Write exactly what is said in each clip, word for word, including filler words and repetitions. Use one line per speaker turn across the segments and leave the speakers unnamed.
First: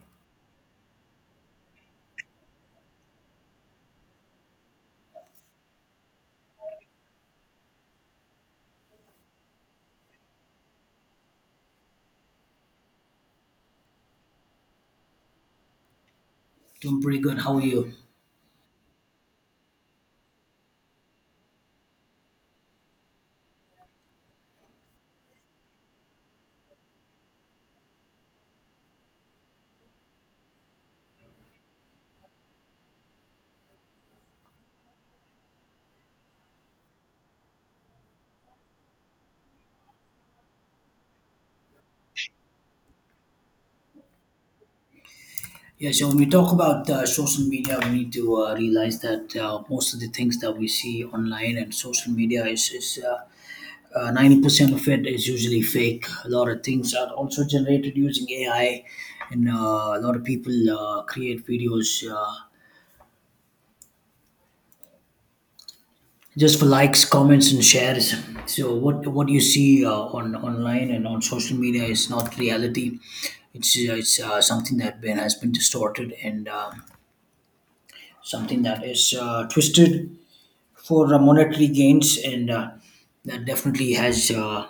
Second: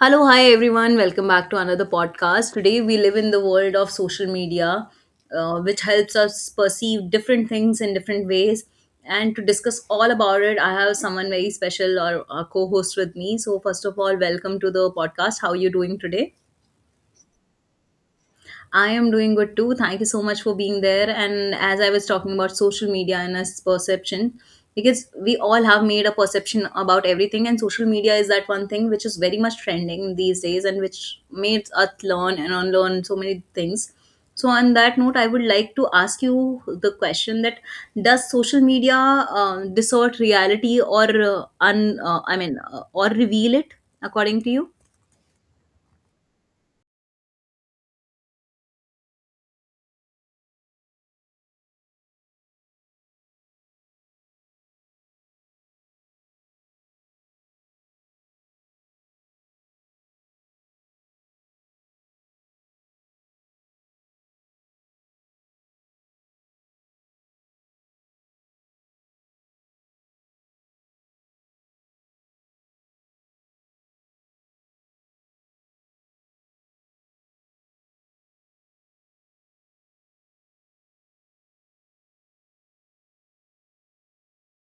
Hello, hi everyone. Welcome back to another podcast. Today we live in the world of social media, uh, which helps us perceive different things in different ways. And to discuss all about it, I have someone very special or a co-host with me. So first of all, welcome to the podcast. How are you doing today?
Doing pretty good. How are you?
I am doing good too. Thank you so much for being there. And as I was talking about social media and its perception, because we all have made a perception about everything, and social media is that one thing which is very much trending these days and which makes us learn and unlearn so many things. So, on that note, I would like to ask you the question that does social media um, distort reality or uh, un, uh, I mean, uh, or reveal it according to you?
Yeah, so When we talk about uh, social media, we need to uh, realize that uh, most of the things that we see online and social media is, is uh, uh, ninety percent of it is usually fake. A lot of things are also generated using A I, and uh, a lot of people uh, create videos uh, just for likes, comments, and shares. So what what you see uh, on online and on social media is not reality. It's uh, it's uh, something that been, has been distorted and. Uh, something that is uh, twisted for uh, monetary gains, and uh, that definitely has uh,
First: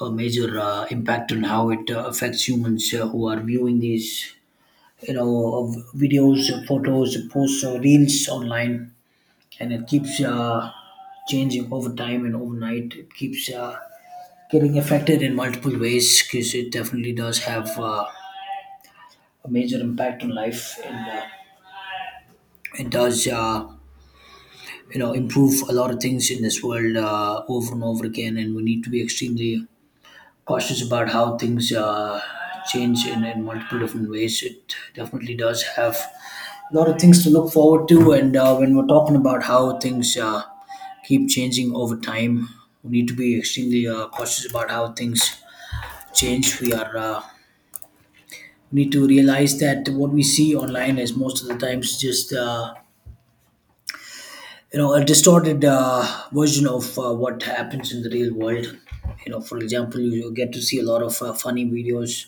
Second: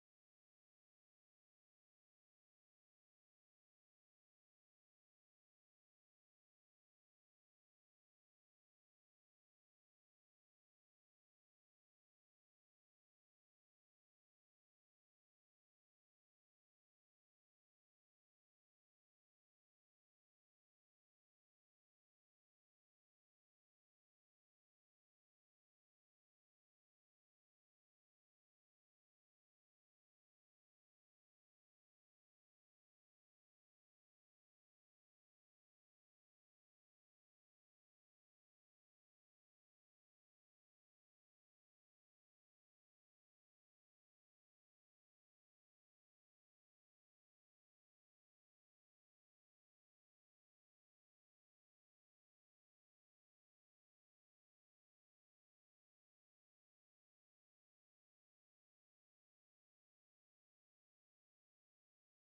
a major uh, impact on how it uh, affects humans uh, who are viewing these, you know, of videos, uh, photos, posts, or reels online, and it keeps uh, changing over time and overnight. It keeps uh, getting affected in multiple ways because it definitely does have uh, a major impact on life, and uh, it does. Uh, you know, improve a lot of things in this world uh, over and over again, and we need to be extremely cautious about how things uh, change in, in multiple different ways. It definitely does have a lot of things to look forward to. And uh, when we're talking about how things uh, keep changing over time, we need to be extremely uh, cautious about how things change. We are uh, we need to realize that what we see online is most of the times just uh, you know a distorted uh, version of uh, what happens in the real world. You know, for example, you, you get to see a lot of uh, funny videos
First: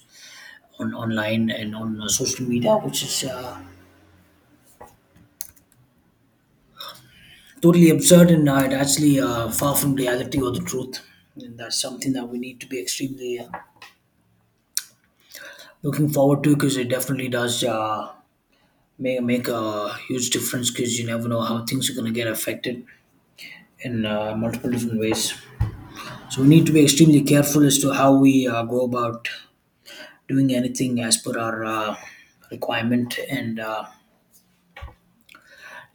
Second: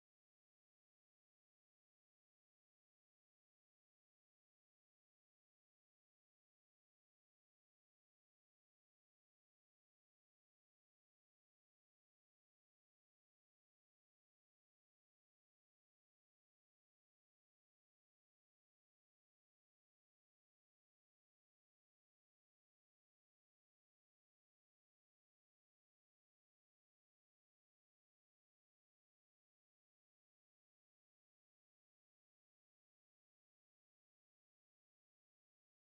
on online and on uh, social media, which is uh, totally absurd, and uh, it actually uh, far from reality or the truth. And that's something that we need to be extremely uh, looking forward to, because it definitely does uh, make, make a huge difference, because you never know how things are going to get affected in uh, multiple different ways. So we need to be extremely careful as to how we uh, go about doing anything as per our uh, requirement. And uh,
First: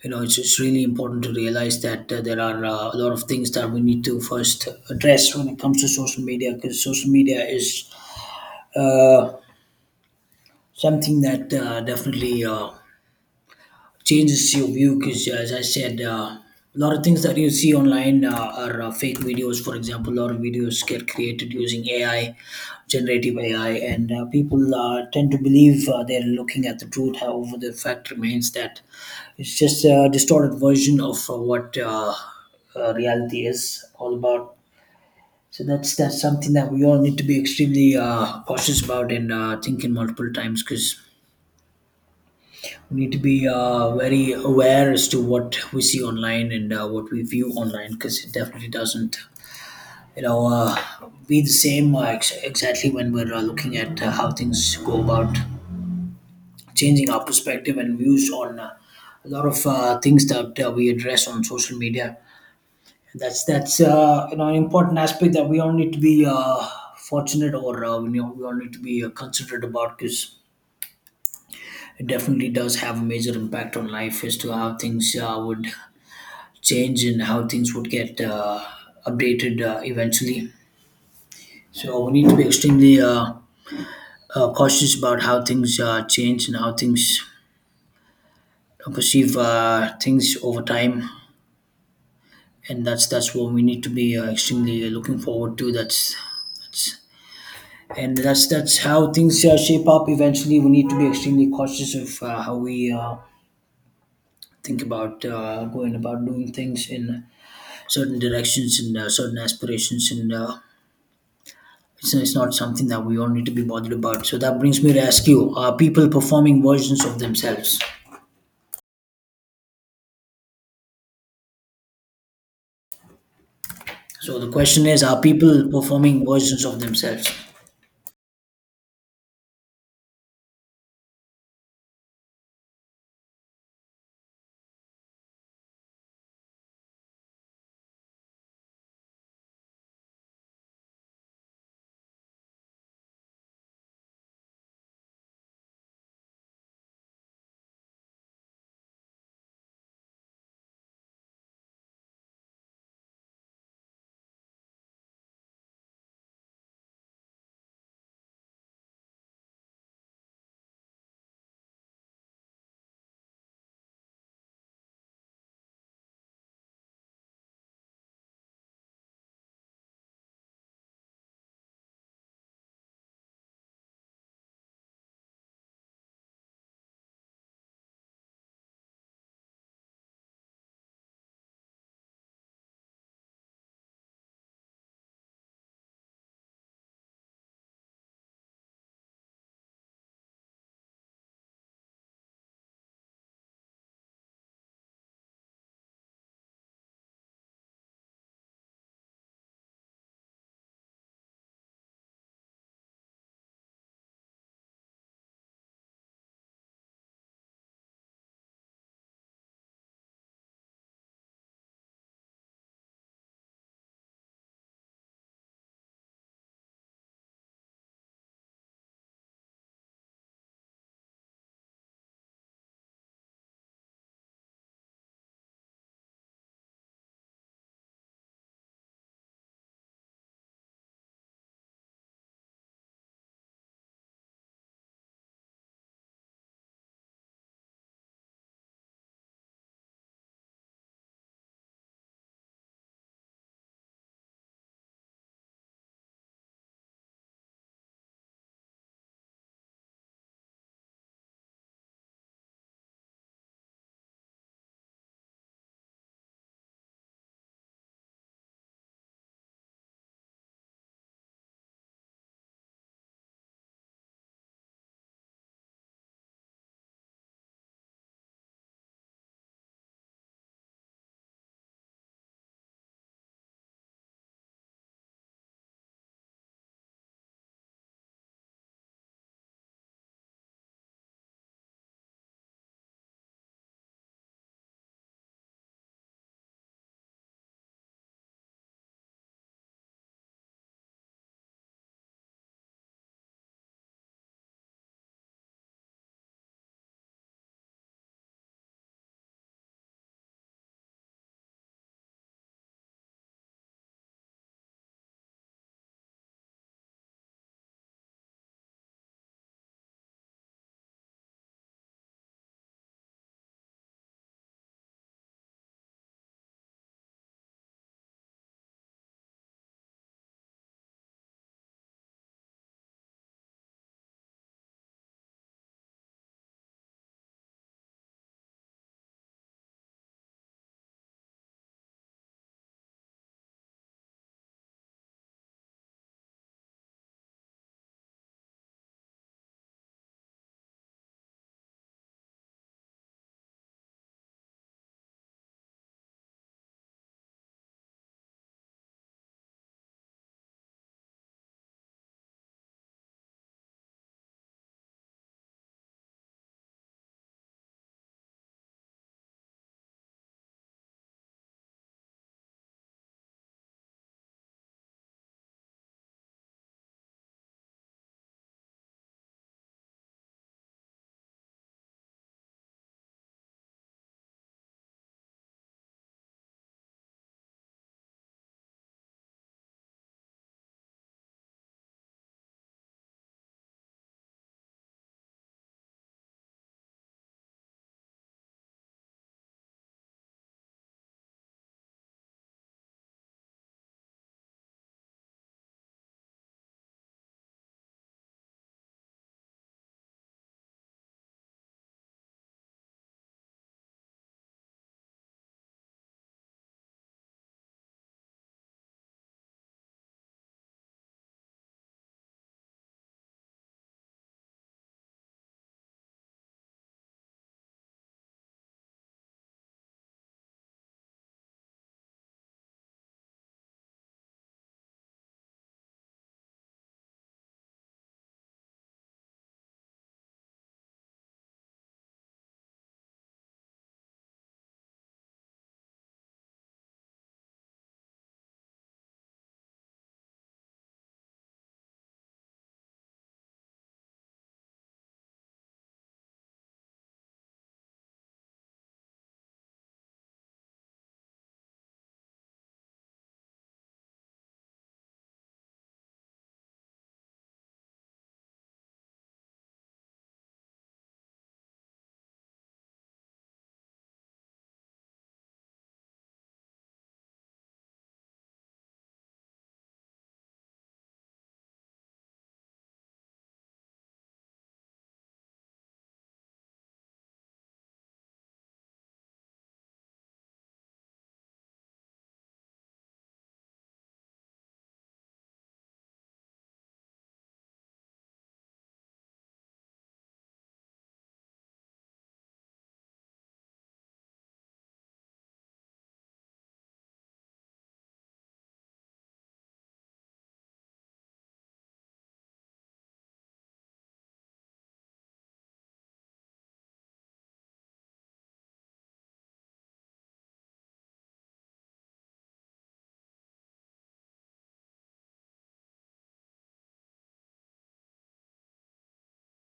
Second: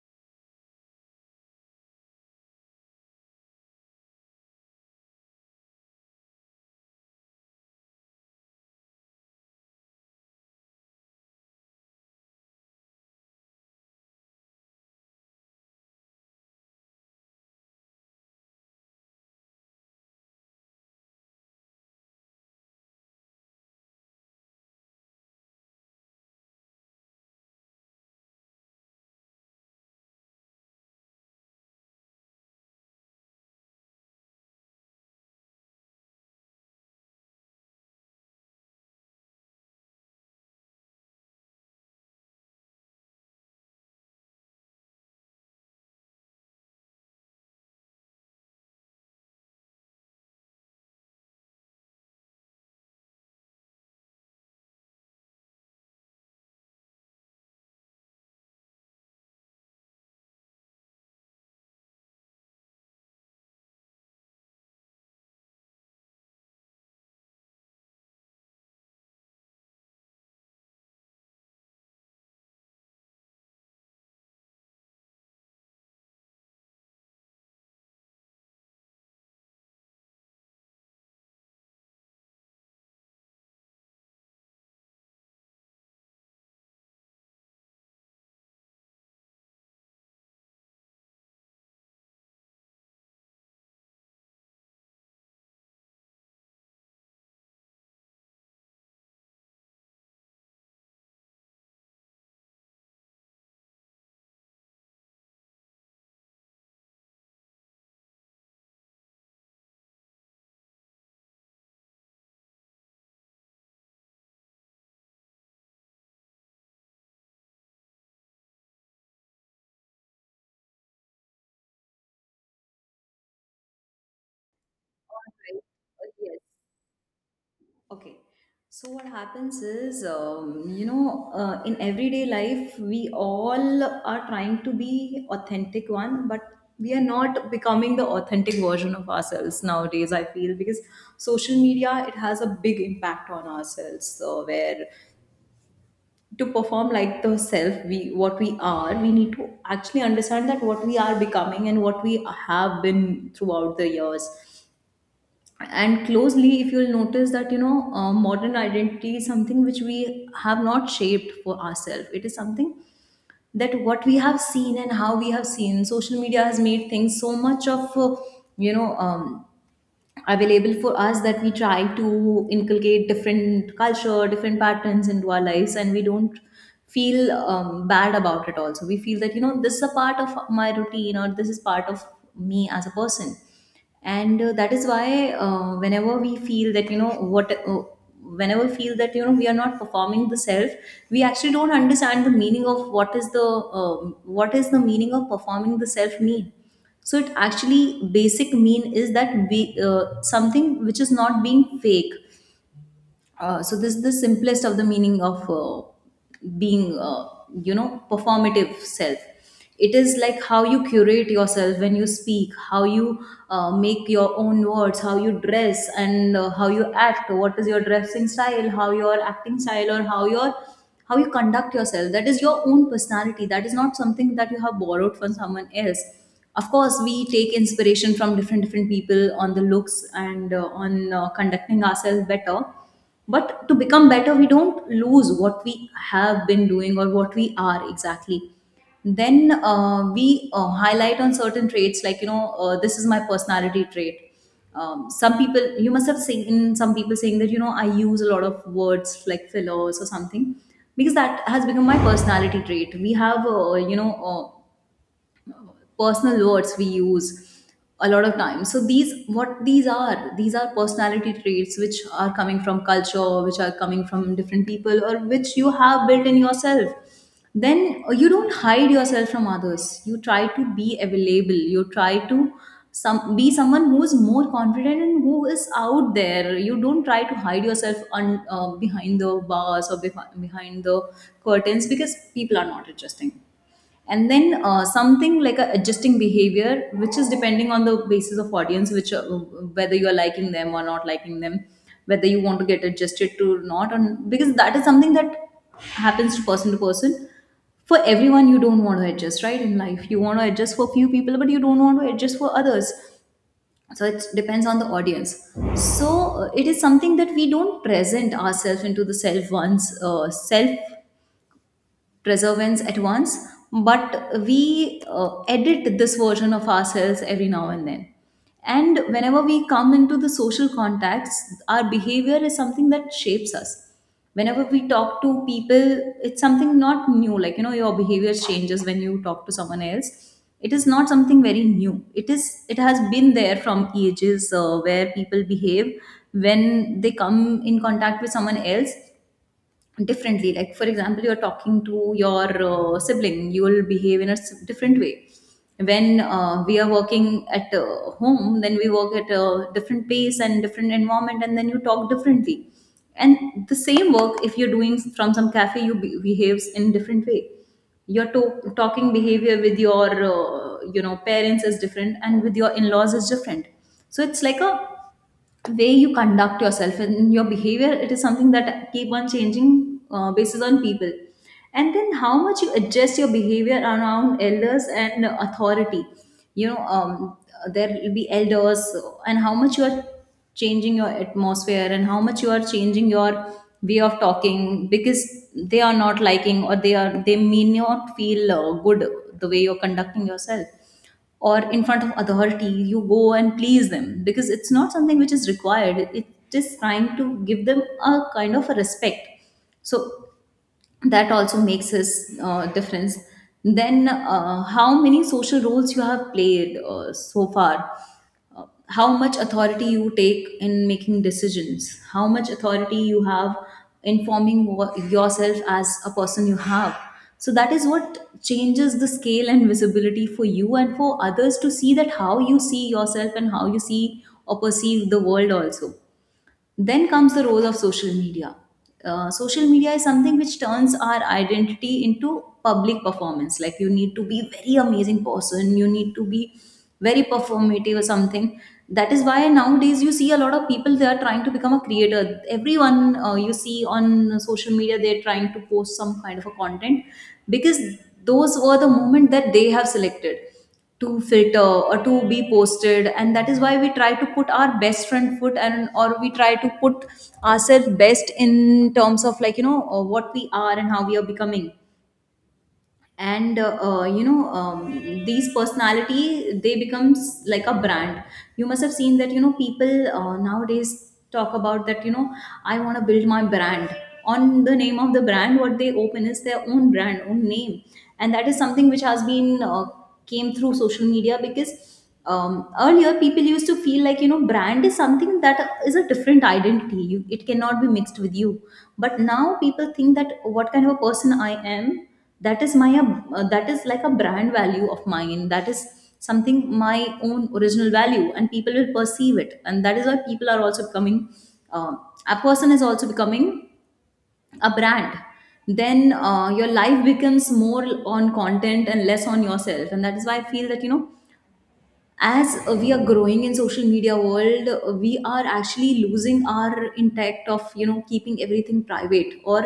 you know it's, it's really important to realize that uh, there are uh, a lot of things that we need to first address when it comes to social media, because social media is uh, something that uh, definitely uh, changes your view, because as I said, uh, a lot of things that you see online uh, are uh, fake videos. For example, a lot of videos get created using AI, generative AI, and uh, people uh, tend to believe uh, they're looking at the truth. However, the fact remains that it's just a distorted version of uh, what uh, uh, reality is all about. So that's that's something that we all need to be extremely uh, cautious about, and uh, thinking multiple times, because we need to be uh, very aware as to what we see online and uh, what we view online, because it definitely doesn't you know uh, be the same uh, ex- exactly when we're uh, looking at uh, how things go about changing our perspective and views on uh, a lot of uh, things that uh, we address on social media. that's that's uh, you know an important aspect that we all need to be uh, fortunate or uh, we, know, we all need to be uh, considerate about, because it definitely does have a major impact on life as to how things uh, would change, in how things would get uh, updated uh, eventually. So we need to be extremely uh, uh, cautious about how things uh, change and how things uh, perceive uh, things over time, and that's that's what we need to be uh, extremely looking forward to. That's And that's that's how things uh, shape up. Eventually, we need to be extremely cautious of uh, how we. Uh, think about uh, going about doing things in certain directions and uh, certain aspirations, and uh, It's, it's not something that we all need to be bothered about. So that brings me to ask you: are people performing versions of themselves? So the question is: are
Alright.
people performing
Yes.
versions of themselves?
Okay. So what happens is, um, you know, uh, in everyday life, we all are trying to be authentic one, but we are not becoming the authentic version of ourselves nowadays. I feel because social media, it has a big impact on ourselves. So where to perform like the self we what we are, we need to actually understand that what we are becoming and what we have been throughout the years. And closely, if you'll notice that, you know, uh, modern identity is something which we have not shaped for ourselves. It is something that what we have seen and how we have seen, social media has made things so much of uh, you know um, available for us that we try to inculcate different culture, different patterns into our lives, and we don't feel um, bad about it. Also, we feel that, you know, this is a part of my routine, or this is part of me as a person. And uh, that is why, uh, whenever we feel that you know what uh, whenever we feel that, you know, we are not performing the self, we actually don't understand the meaning of what is the um what is the meaning of performing the self mean. So it actually basic mean is that we, uh, something which is not being fake. Uh, so this the simplest of the meaning of uh, being uh, you know performative self. It is like how you curate yourself, when you speak, how you uh, make your own words, how you dress and uh, how you act, what is your dressing style, how your acting style, or how your how you conduct yourself. That is your own personality. That is not something that you have borrowed from someone else. Of course, we take inspiration from different different people on the looks and uh, on uh, conducting ourselves better. But to become better, we don't lose what we have been doing or what we are exactly. Then uh, we uh, highlight on certain traits, like, you know, uh, this is my personality trait. Um, some people, you must have seen, some people saying that, you know, I use a lot of words like fillers or something, because that has become my personality trait. We have, uh, you know uh, personal words we use a lot of times. So these what these are, these are personality traits which are coming from culture, which are coming from different people, or which you have built in yourself. Then uh, you don't hide yourself from others. You try to be available, you try to some be someone who is more confident and who is out there. You don't try to hide yourself on uh, behind the bars, or behi- behind the curtains, because people are not adjusting. And then uh, something like a adjusting behavior, which is depending on the basis of audience, which uh, whether you are liking them or not liking them, whether you want to get adjusted to or not, and because that is something that happens to person to person, for everyone. You don't want to adjust right in life. You want to adjust for few people, but you don't want to adjust for others. So it depends on the audience. So uh, it is something that we don't present ourselves into the self once, uh, self preservance at once, but we uh, edit this version of ourselves every now and then. And whenever we come into the social contacts, our behavior is something that shapes us. Whenever we talk to people, it's something not new. Like, you know, your behavior changes when you talk to someone else. It is not something very new. It is, it has been there from ages, uh, where people behave when they come in contact with someone else differently. Like, for example, you're talking to your uh, sibling, you will behave in a s- different way. When uh, we are working at uh, home, then we work at a different pace and different environment, and then you talk differently. And the same work, if you're doing from some cafe, you be- behaves in different way. Your to- talking behavior with your, uh, you know parents is different, and with your in-laws is different. So it's like a way you conduct yourself, and your behavior, it is something that keep on changing uh, basis on people. And then how much you adjust your behavior around elders and authority, you know um, there will be elders, and how much you are changing your atmosphere and how much you are changing your way of talking, because they are not liking, or they are they may not feel uh, good the way you're conducting yourself. Or in front of authority, you go and please them, because it's not something which is required. It is trying to give them a kind of a respect. So that also makes us uh, difference. Then uh, how many social roles you have played uh, so far, uh, how much authority you take in making decisions, how much authority you have in forming wha- yourself as a person you have. So that is what changes the scale and visibility for you and for others to see that how you see yourself and how you see or perceive the world also. Then comes the role of social media. Uh, social media is something which turns our identity into public performance. Like, you need to be very amazing person, you need to be very performative or something. That is why nowadays you see a lot of people, they are trying to become a creator. Everyone, uh, you see on social media, they're trying to post some kind of a content, because those were the moment that they have selected to filter or to be posted. And that is why we try to put our best front foot, and or we try to put ourselves best in terms of, like, you know, uh, what we are and how we are becoming. And uh, uh, you know um, these personality, they becomes like a brand. You must have seen that, you know, people uh, nowadays talk about that, you know, I want to build my brand. On the name of the brand what they open is their own brand own name. And that is something which has been uh, came through social media. Because um, earlier people used to feel like, you know, brand is something that is a different identity. You, it cannot be mixed with you. But now people think that what kind of a person I am, that is my, uh, that is like a brand value of mine, that is something my own original value, and people will perceive it. And that is why people are also becoming, uh, a person is also becoming a brand. Then uh, your life becomes more on content and less on yourself. And that is why I feel that, you know, as uh, we are growing in social media world, uh, we are actually losing our intact of, you know, keeping everything private, or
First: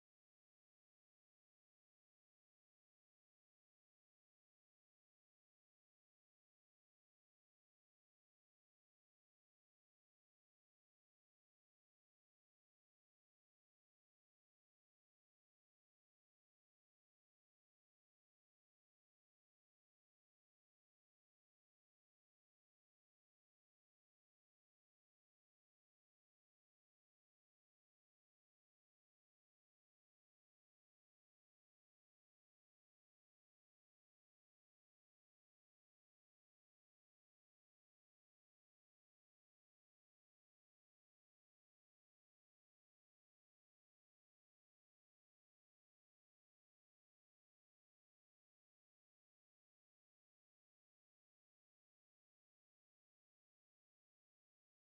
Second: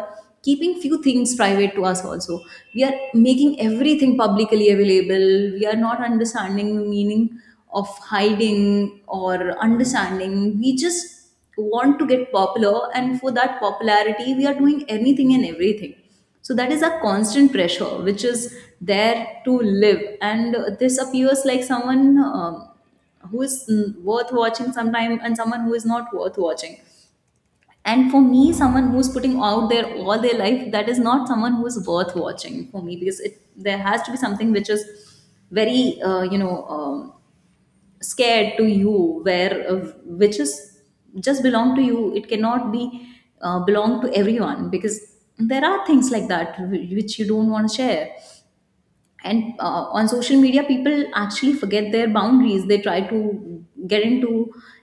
keeping few things private to us also. We are making everything publicly available. We are not understanding the meaning of hiding or understanding. We just want to get popular, and for that popularity we are doing anything and everything. So that is a constant pressure which is there to live. And this appears like someone um, who is mm, worth watching sometime, and someone who is not worth watching. And for me, someone who's putting out there all their life, that is not someone who is worth watching for me because it there has to be something which is very uh, you know um, scared to you where uh, which is just belong to you, it cannot be uh, belong to everyone because there are things like that wh- which you don't want to share. And uh, on social media people actually forget their boundaries, they try to get into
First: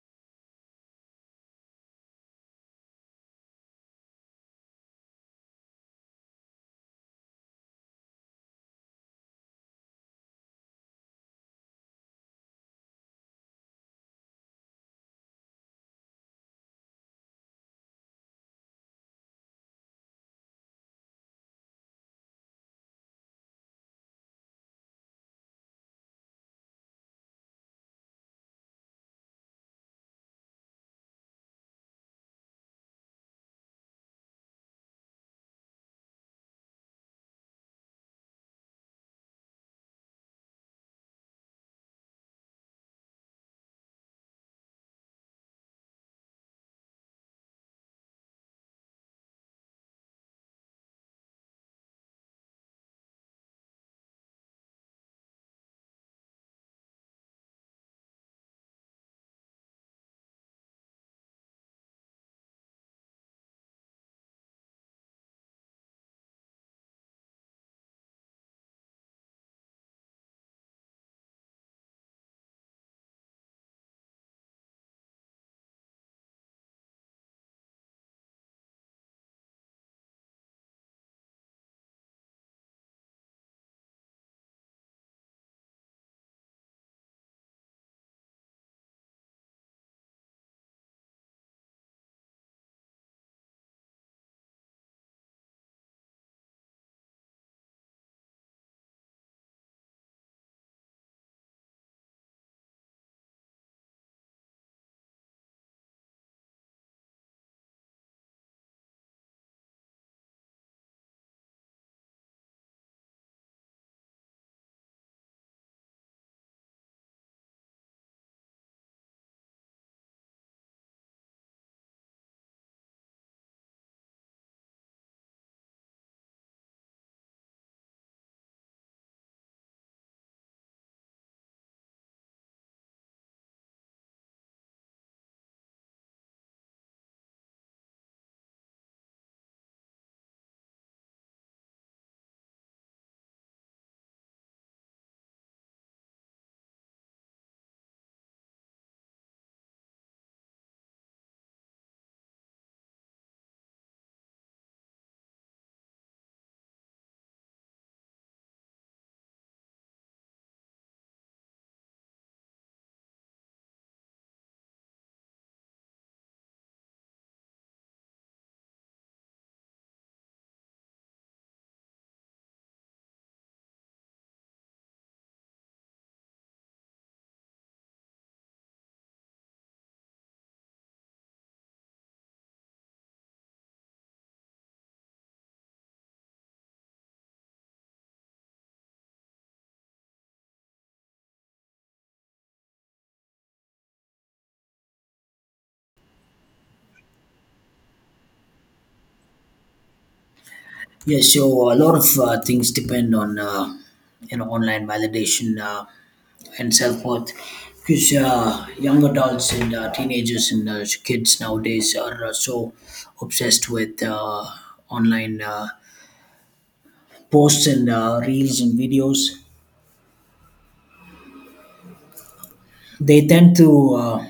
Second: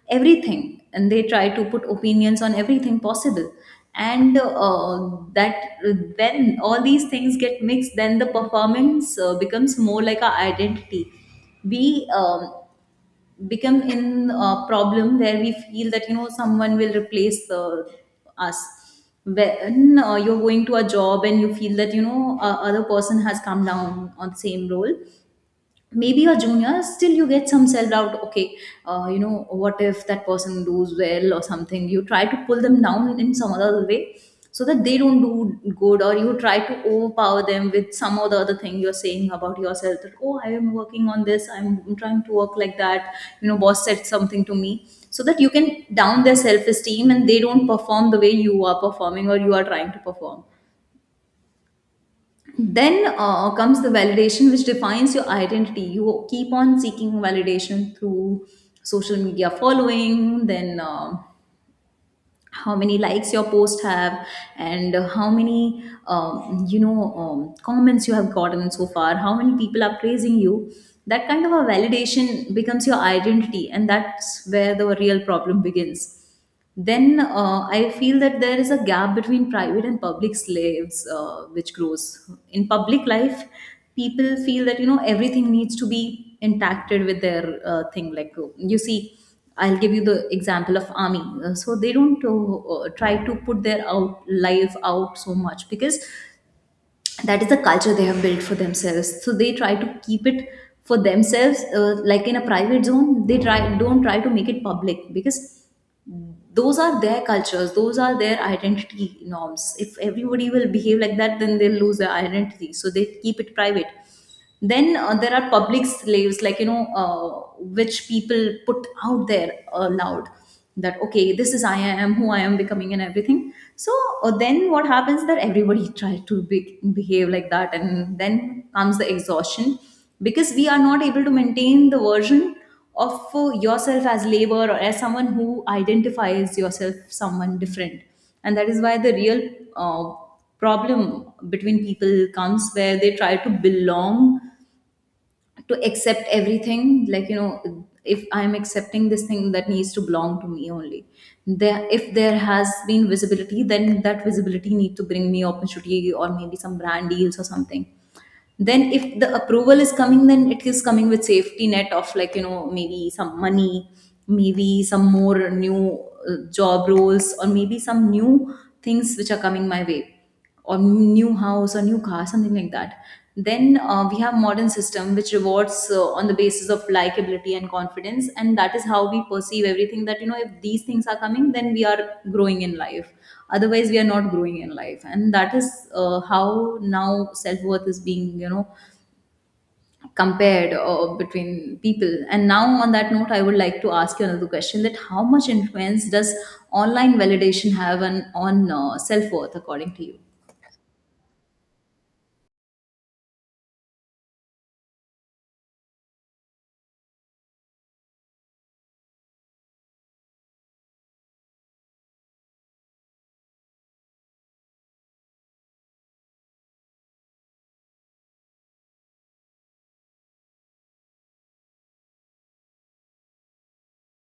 everything and they try to put opinions on everything possible. And uh, that when all these things get mixed, then the performance uh, becomes more like our identity. We um, become in a problem where we feel that, you know, someone will replace uh, us. When uh, you're going to a job and you feel that, you know, a other person has come down on the same role, maybe a junior, still you get some self doubt. Okay, uh, you know, what if that person does well or something, you try to pull them down in some other way so that they don't do good, or you try to overpower them with some or the other thing you're saying about yourself, that oh, I am working on this, I'm trying to work like that, you know, boss said something to me, so that you can down their self esteem and they don't perform the way you are performing or you are trying to perform. Then uh, comes the validation which defines your identity. You keep on seeking validation through social media following. Then uh, how many likes your post have, and how many um, you know um, comments you have gotten so far, how many people are praising you. That kind of a validation becomes your identity, and that's where the real problem begins. Then uh, I feel that there is a gap between private and public slaves, uh, which grows in public life. People feel that, you know, everything needs to be interacted with their uh, thing. Like, uh, you see, I'll give you the example of army. Uh, so they don't uh, uh, try to put their out life out so much because that is the culture they have built for themselves. So they try to keep it for themselves, uh, like in a private zone. They try don't try to make it public because those are their cultures, those are their identity norms. If everybody will behave like that, then they'll lose their identity, so they keep it private. Then uh, there are public slaves, like, you know, uh, which people put out there aloud, that okay, this is I am who I am becoming and everything. So uh, then what happens that everybody tries to be- behave like that, and then comes the exhaustion because we are not able to maintain the version of uh, yourself as labor or as someone who identifies yourself someone different. And that is why the real uh, problem between people comes, where they try to belong to accept everything, like, you know, if I'm accepting this thing, that needs to belong to me only. There, if there has been visibility, then that visibility need to bring me opportunity or maybe some brand deals or something. Then if the approval is coming, then it is coming with safety net of, like, you know, maybe some money, maybe some more new uh, job roles, or maybe some new things which are coming my way, or new house or new car, something like that. Then uh, we have modern system which rewards uh, on the basis of likability and confidence, and that is how we perceive everything, that, you know, if these things are coming, then we are growing in life. Otherwise we are not growing in life, and that is uh, how now self-worth is being, you know, compared uh, between people. And now on that note, I would like to ask you another question: that how much influence does online validation have on, on uh, self-worth, according to you?
Yes. So a lot of uh, things depend on uh, you know online validation uh, and self worth. Because uh, young adults and uh, teenagers and uh, kids nowadays are uh, so obsessed with uh, online uh, posts and uh, reels and videos, they tend to uh,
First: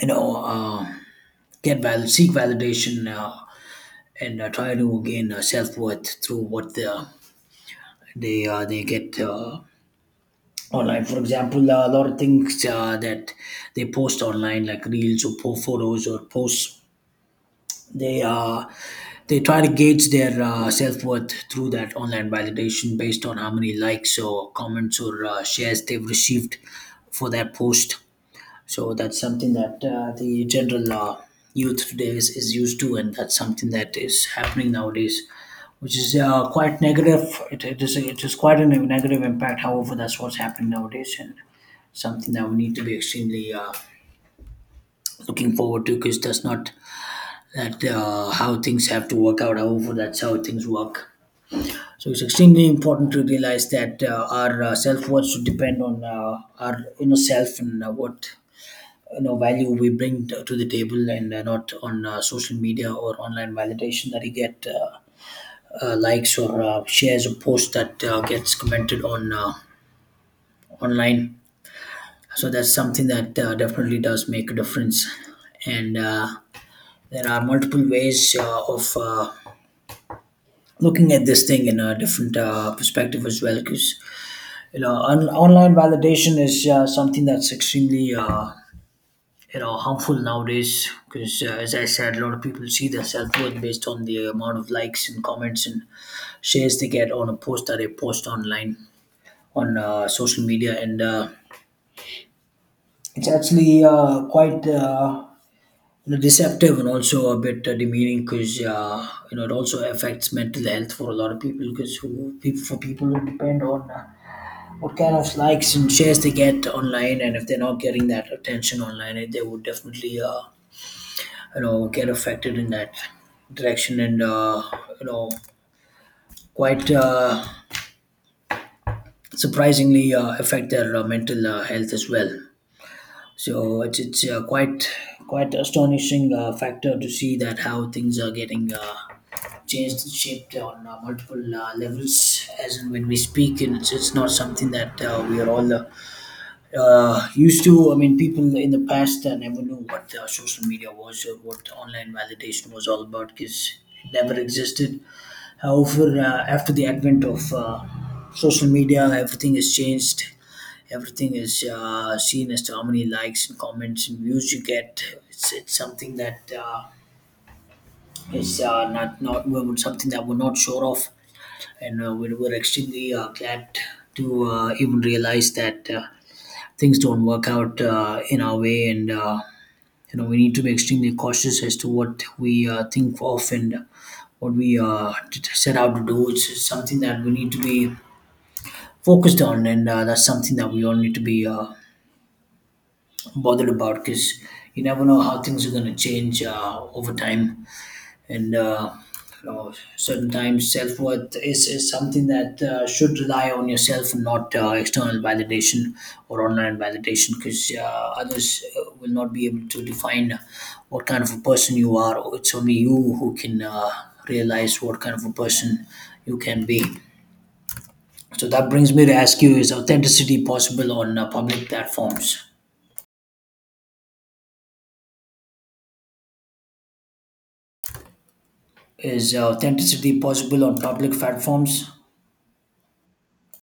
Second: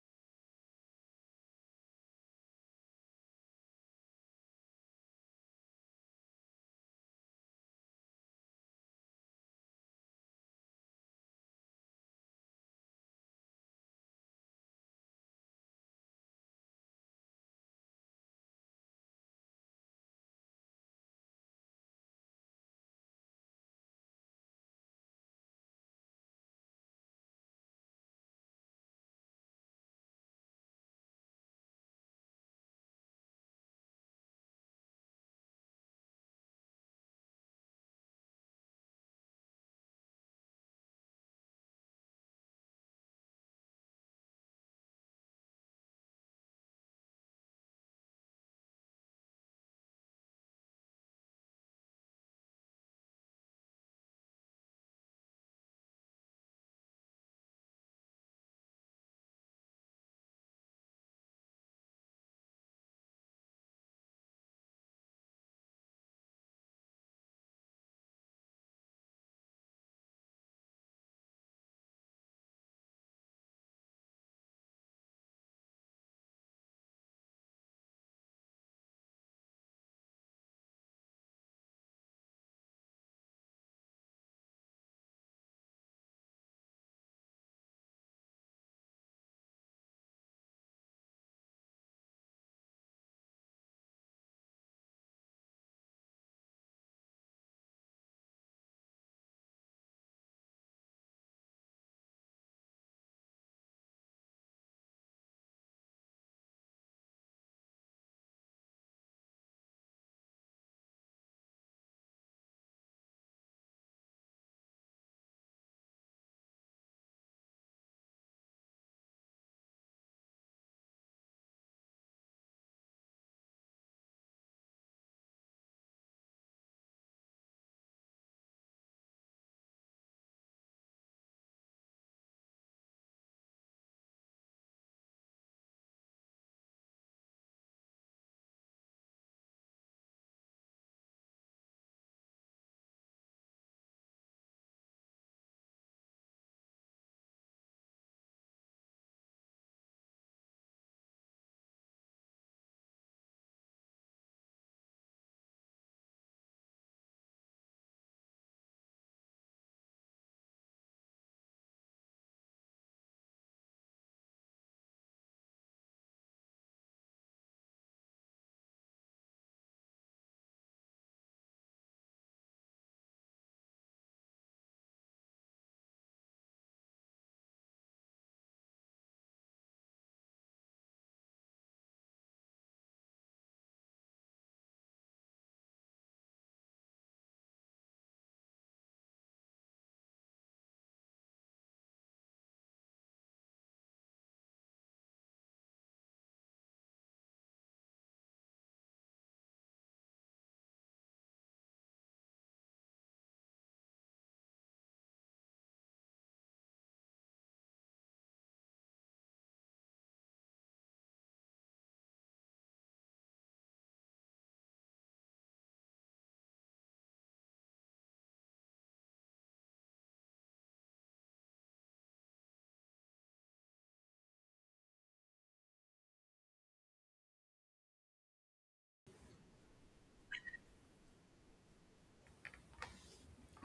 you know uh, get val- seek validation uh, and uh, try to gain uh, self worth through what they uh, they, uh, they get uh, online. For example, uh, a lot of things uh, that they post online, like reels or po- photos or posts, they uh, they try to gauge their uh, self worth through that online validation based on how many likes or comments or uh, shares they've received for that post. So that's something that uh, the general uh, youth today is, is used to, and that's something that is happening nowadays, which is uh, quite negative. It, it is it is quite a negative impact. However, that's what's happening nowadays, and something that we need to be extremely uh, looking forward to, because that's not that uh, how things have to work out. However, that's how things work. So it's extremely important to realize that uh, our uh, self worth should depend on uh, our inner self and uh, what you know value we bring to, to the table, and uh, not on uh, social media or online validation, that you get uh, uh, likes or uh, shares or posts that uh, gets commented on uh, online. So that's something that uh, definitely does make a difference. And uh, there are multiple ways uh, of uh, looking at this thing in a different uh, perspective as well, because you know on- online validation is uh, something that's extremely uh, you know harmful nowadays, because uh, as I said, a lot of people see their self-worth based on the amount of likes and comments and shares they get on a post that they post online on uh, social media. And uh, it's actually uh, quite uh, you know, deceptive and also a bit uh, demeaning, because uh, you know it also affects mental health for a lot of people, because people, for people who depend on uh, what kind of likes and shares they get online, and if they're not getting that attention online, eh, they would definitely uh, you know get affected in that direction, and uh, you know quite uh, surprisingly uh, affect their uh, mental uh, health as well. So it's, it's uh, quite quite astonishing uh, factor to see that how things are getting uh, changed and shaped on uh, multiple uh, levels as and when we speak. And it's, it's not something that uh, we are all uh, uh, used to. I mean, people in the past uh, never knew what uh, social media was or what online validation was all about, because it never existed. However, uh, after the advent of uh, social media, everything has changed. Everything is uh, seen as to how many likes and comments and views you get. It's, it's something that uh, is uh, not not something that we're not sure of. And uh, we were extremely uh, glad to uh, even realize that uh, things don't work out uh, in our way. And uh, you know we need to be extremely cautious as to what we uh, think of and what we uh, t- set out to do. It's something that we need to be focused on, and uh, that's something that we all need to be uh, bothered about, because you never know how things are going to change uh, over time. And uh, you know, certain times, self worth is, is something that uh, should rely on yourself and not uh, external validation or online validation, because uh, others uh, will not be able to define what kind of a person you are. It's only you who can uh, realize what kind of a person you can be. So that brings me to ask you: is authenticity possible on uh, public platforms? Is uh, authenticity possible on public platforms?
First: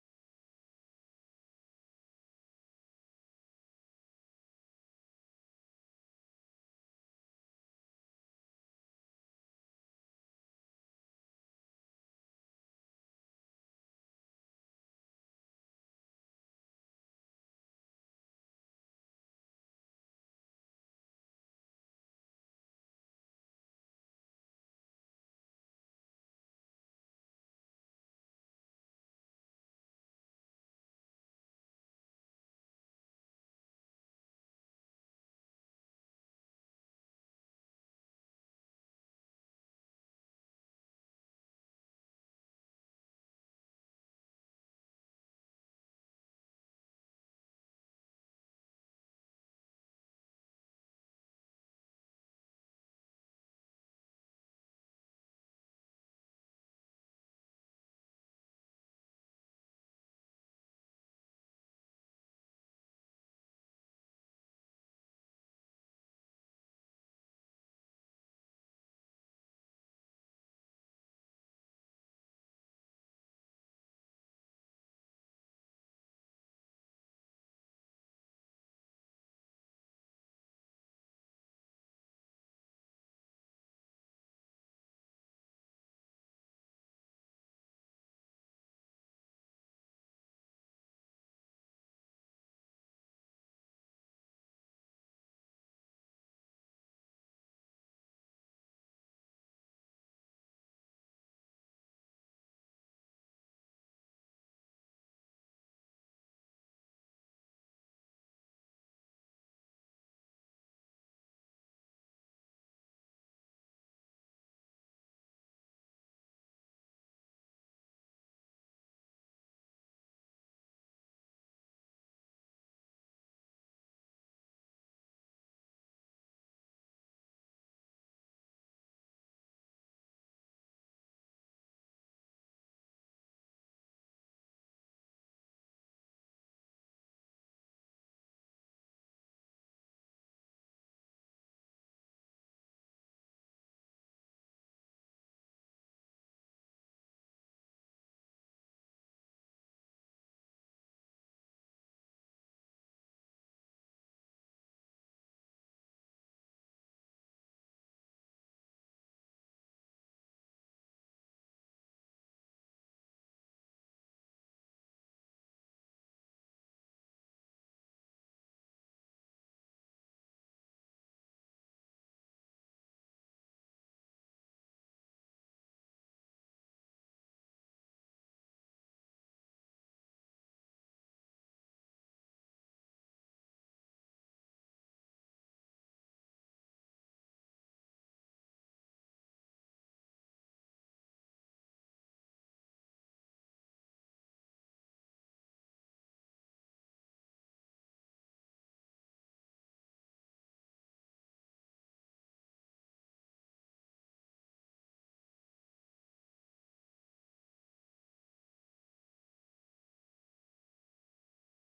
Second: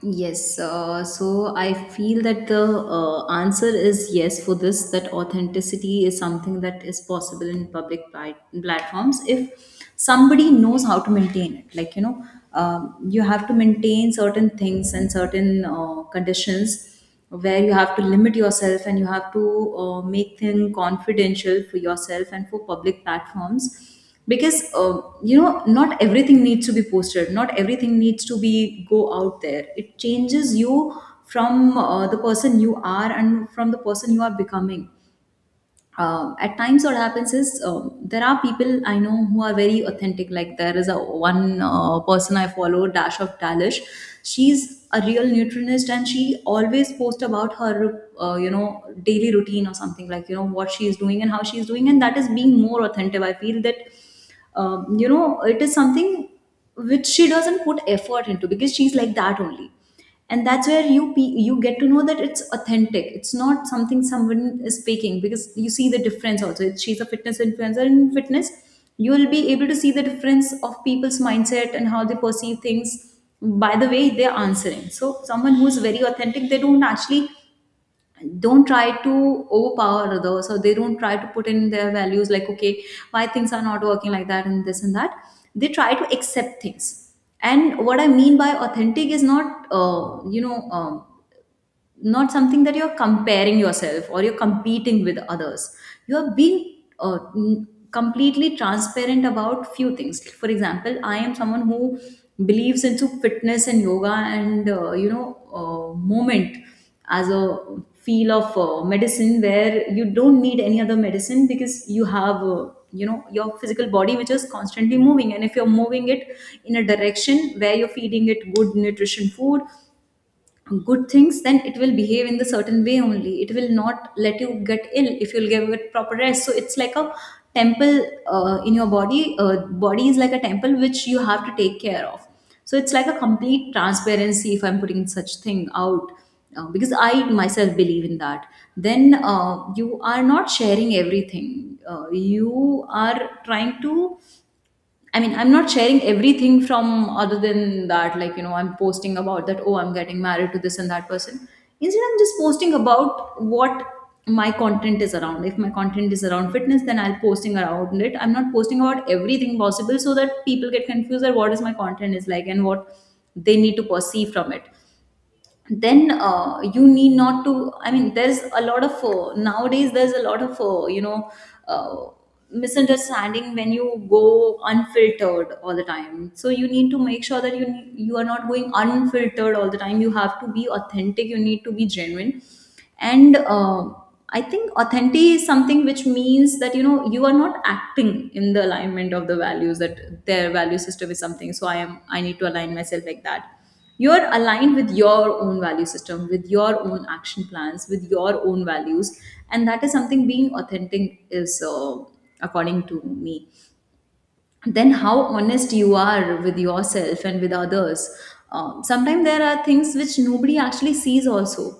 Yes, uh, so I feel that the uh, answer is yes for this, that authenticity is something that is possible in public pli- platforms if somebody knows how to maintain it. Like, you know, um, you have to maintain certain things and certain uh, conditions where you have to limit yourself, and you have to uh, make things confidential for yourself and for public platforms because, uh, you know, not everything needs to be posted, not everything needs to be go out there. It changes you from uh, the person you are and from the person you are becoming. Um, at times what happens is, um, there are people I know who are very authentic. Like there is a one uh, person I follow, Dash of Dalish. She's a real nutritionist, and she always posts about her, uh, you know, daily routine or something, like, you know, what she is doing and how she is doing, and that is being more authentic. I feel that, um, you know, it is something which she doesn't put effort into because she's like that only, and that's where you pe- you get to know that it's authentic, it's not something someone is faking, because you see the difference also. If she's a fitness influencer in fitness, you will be able to see the difference of people's mindset and how they perceive things by the way they're answering. So someone who's very authentic, they don't actually don't try to overpower others. So they don't try to put in their values, like, okay, why things are not working like that and this and that. They try to accept things. And what I mean by authentic is not, uh, you know um, not something that you're comparing yourself or you're competing with others. You're being uh, n- completely transparent about few things. For example, I am someone who believes into fitness and yoga and, uh, you know uh, movement as a feel of uh, medicine, where you don't need any other medicine because you have, uh, you know, your physical body which is constantly moving, and if you're moving it in a direction where you're feeding it good nutrition food, good things, then it will behave in the certain way only. It will not let you get ill if you'll give it proper rest. So it's like a temple uh, in your body uh, Body is like a temple which you have to take care of. So it's like a complete transparency if I'm putting such thing out, uh, because I myself believe in that. Then uh, you are not sharing everything, uh, you are trying to, I mean, I'm not sharing everything from other than that, like, you know, I'm posting about that, oh, I'm getting married to this and that person. Instead, I'm just posting about what my content is around. If my content is around fitness, then I'll posting around it. I'm not posting about everything possible, so that people get confused that what is my content is like and what they need to perceive from it. Then uh, you need not to, I mean, there's a lot of, uh, nowadays there's a lot of, uh, you know uh, misunderstanding when you go unfiltered all the time. So you need to make sure that you you are not going unfiltered all the time. You have to be authentic, you need to be genuine. And uh, I think authentic is something which means that, you know, you are not acting in the alignment of the values, that their value system is something, so I am, I need to align myself like that. You're aligned with your own value system, with your own action plans, with your own values. And that is something being authentic is, uh, according to me. Then how honest you are with yourself and with others. Um, sometimes there are things which nobody actually sees, also.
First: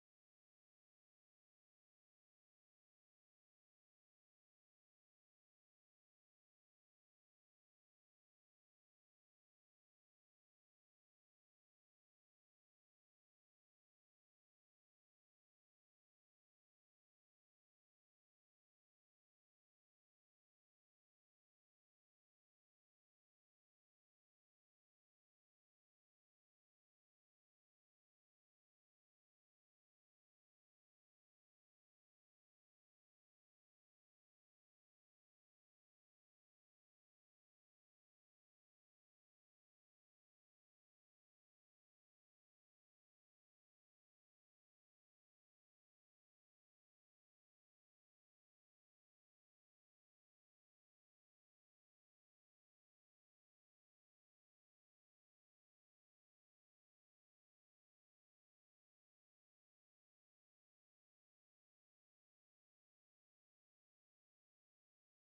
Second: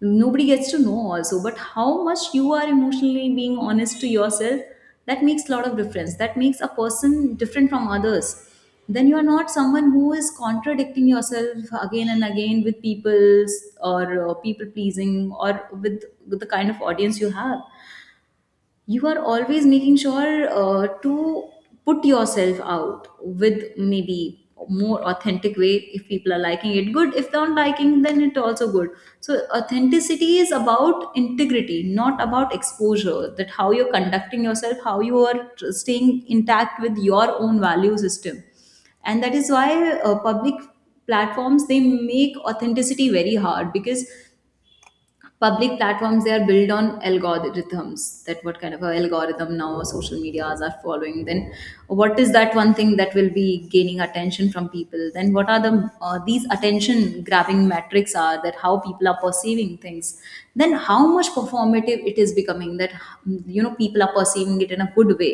Nobody gets to know, also. But how much you are emotionally being honest to yourself, that makes a lot of difference. That makes a person different from others. Then you are not someone who is contradicting yourself again and again with people's, or uh, people pleasing, or with, with the kind of audience you have. You are always making sure uh, to put yourself out with maybe more authentic way. If people are liking it, good; if they aren't liking, then it also good. So authenticity is about integrity, not about exposure, that how you're conducting yourself, how you are staying intact with your own value system. And that is why uh, public platforms, they make authenticity very hard because public platforms, they are built on algorithms, that what kind of a algorithm now social medias are following, then what is that one thing that will be gaining attention from people, then what are the uh, these attention grabbing metrics are, that how people are perceiving things, then how much performative it is becoming, that, you know, people are perceiving it in a good way.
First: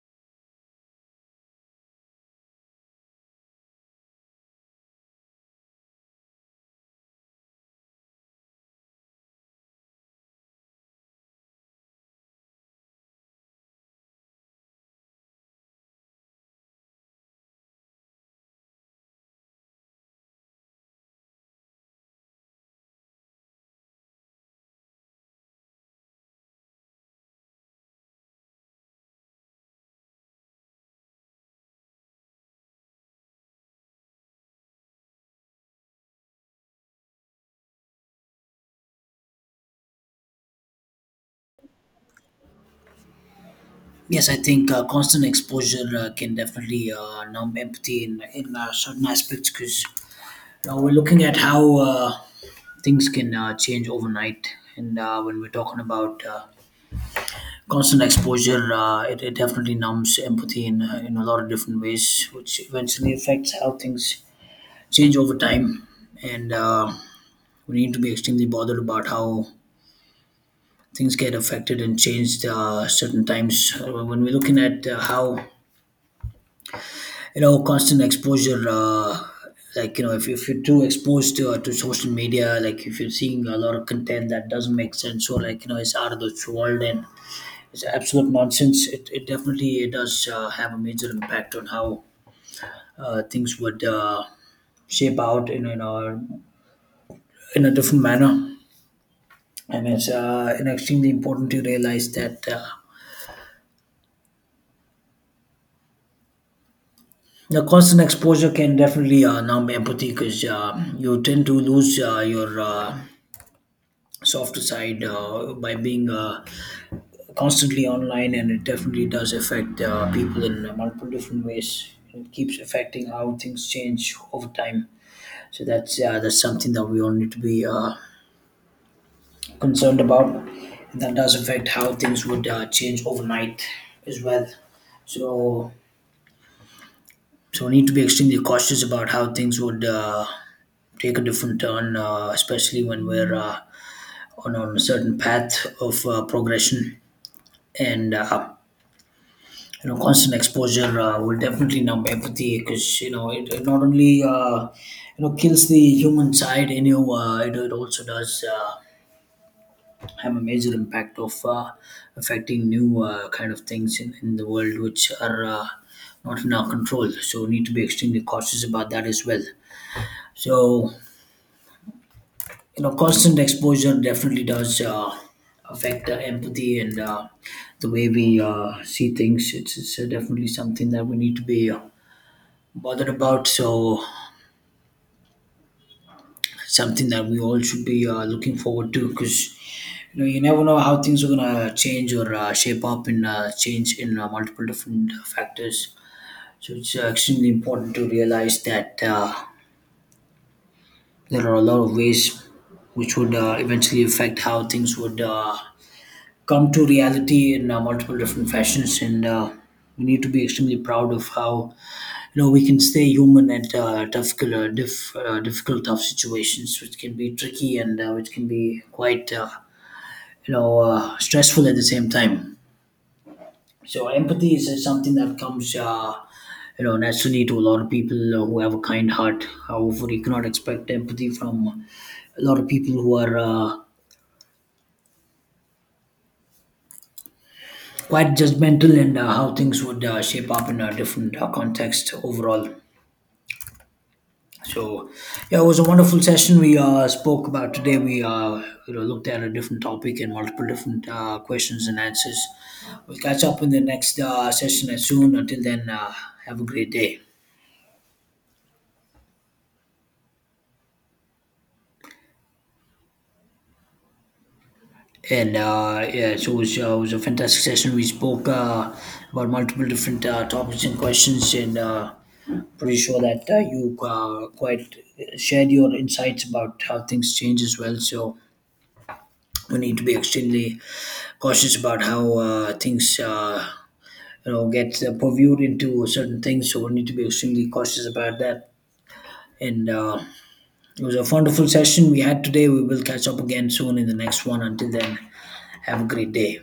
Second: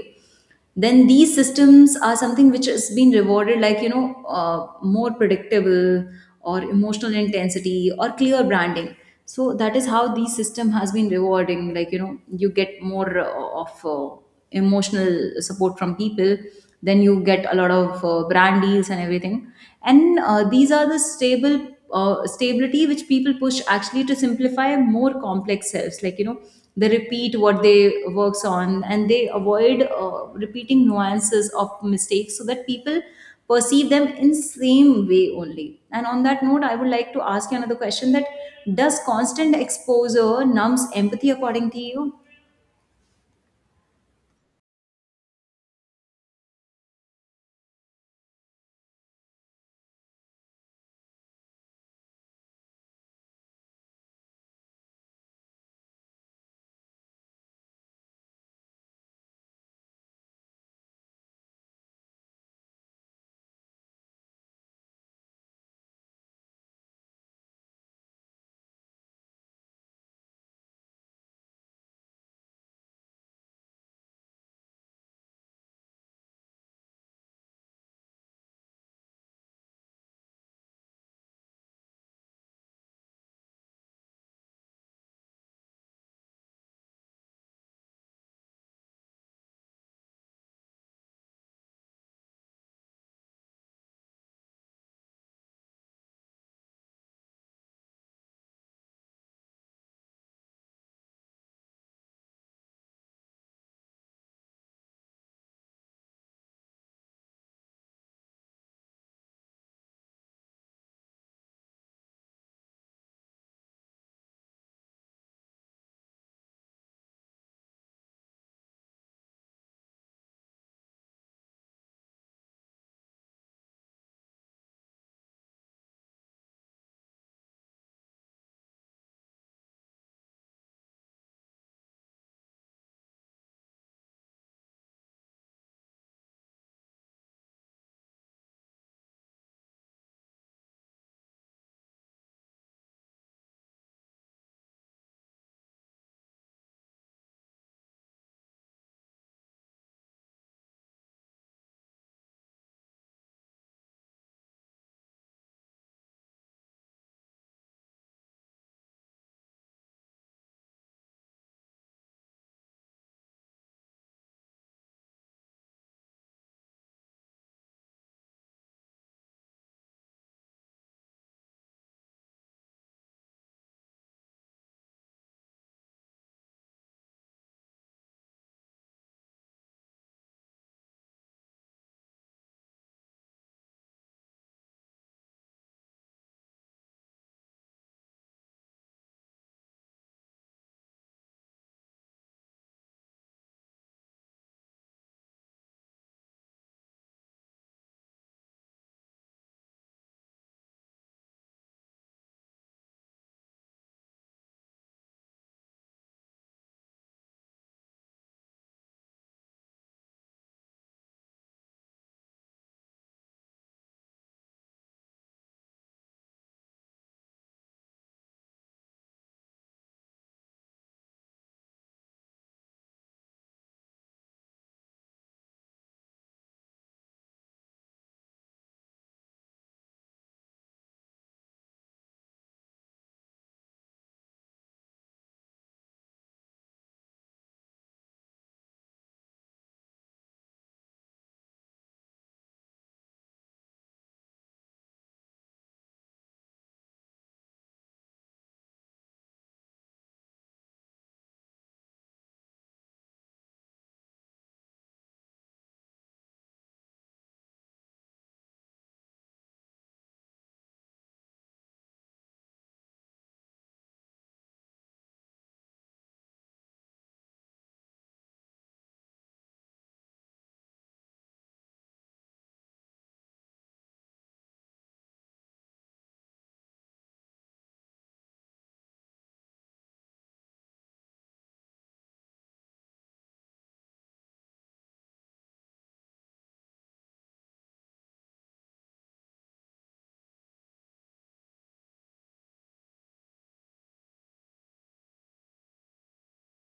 Then these systems are something which has been rewarded, like, you know, uh, more predictable or emotional intensity or clear branding. So that is how these system has been rewarding, like, you know, you get more uh, of uh, emotional support from people. Then you get a lot of uh, brand deals and everything. And uh, these are the stable uh, stability which people push actually to simplify more complex selves, like, you know, they repeat what they works on, and they avoid uh, repeating nuances of mistakes, so that people perceive them in same way only. And on that note, I would like to ask you another question: that does constant exposure numbs empathy, according to you?
Yes, I think uh, constant exposure uh, can definitely uh, numb empathy in, in uh, certain aspects, because you know, we're looking at how uh, things can uh, change overnight. And uh, when we're talking about uh, constant exposure, uh, it, it definitely numbs empathy in, uh, in a lot of different ways, which eventually affects how things change over time. And uh, we need to be extremely bothered about how things get affected and changed uh, certain times. Uh, when we're looking at uh, how you know constant exposure uh, like you know if, if you're too exposed to, uh, to social media, like if you're seeing a lot of content that doesn't make sense, so like you know it's out of this world and it's absolute nonsense. It, it definitely it does uh, have a major impact on how uh, things would uh, shape out in in a, in a different manner. And it's uh, and extremely important to realize that uh, the constant exposure can definitely uh, numb empathy, because uh, you tend to lose uh, your uh, soft side uh, by being uh, constantly online, and it definitely does affect uh, people in multiple different ways. It keeps affecting how things change over time. So that's uh, that's something that we all need to be uh, concerned about, and that does affect how things would uh, change overnight as well. So so we need to be extremely cautious about how things would uh, take a different turn, uh, especially when we're uh, on, on a certain path of uh, progression. And uh, you know constant exposure uh, will definitely numb empathy, because you know it, it not only uh, you know kills the human side in you, uh, it, it also does uh, have a major impact of uh, affecting new uh, kind of things in, in the world which are uh, not in our control. So we need to be extremely cautious about that as well. So you know constant exposure definitely does uh, affect uh, empathy, and uh, the way we uh, see things. It's, it's uh, definitely something that we need to be uh, bothered about, so something that we all should be uh, looking forward to, because you know you never know how things are going to change or uh, shape up and uh, change in uh, multiple different factors. So it's uh, extremely important to realize that uh, there are a lot of ways which would uh, eventually affect how things would uh, come to reality in uh, multiple different fashions. And uh, we need to be extremely proud of how you know we can stay human at uh, difficult, uh, diff, uh, difficult, tough situations which can be tricky and uh, which can be quite uh, you know uh, stressful at the same time. So empathy is something that comes uh, you know naturally to a lot of people who have a kind heart. However, you cannot expect empathy from a lot of people who are uh, quite judgmental, and uh, how things would uh, shape up in a different uh, context overall. So, yeah, it was a wonderful session we uh, spoke about today. We uh, you know, looked at a different topic and multiple different uh, questions and answers. We'll catch up in the next uh, session as soon. Until then, uh, have a great day. And uh, Yeah, so it was, uh, it was a fantastic session. We spoke uh, about multiple different uh, topics and questions, and uh, pretty sure that uh, you uh, quite shared your insights about how things change as well. So we need to be extremely cautious about how uh, things uh, you know get uh, purviewed into certain things. So we need to be extremely cautious about that. And uh, it was a wonderful session we had today. We will catch up again soon in the next one. Until then, have a great day.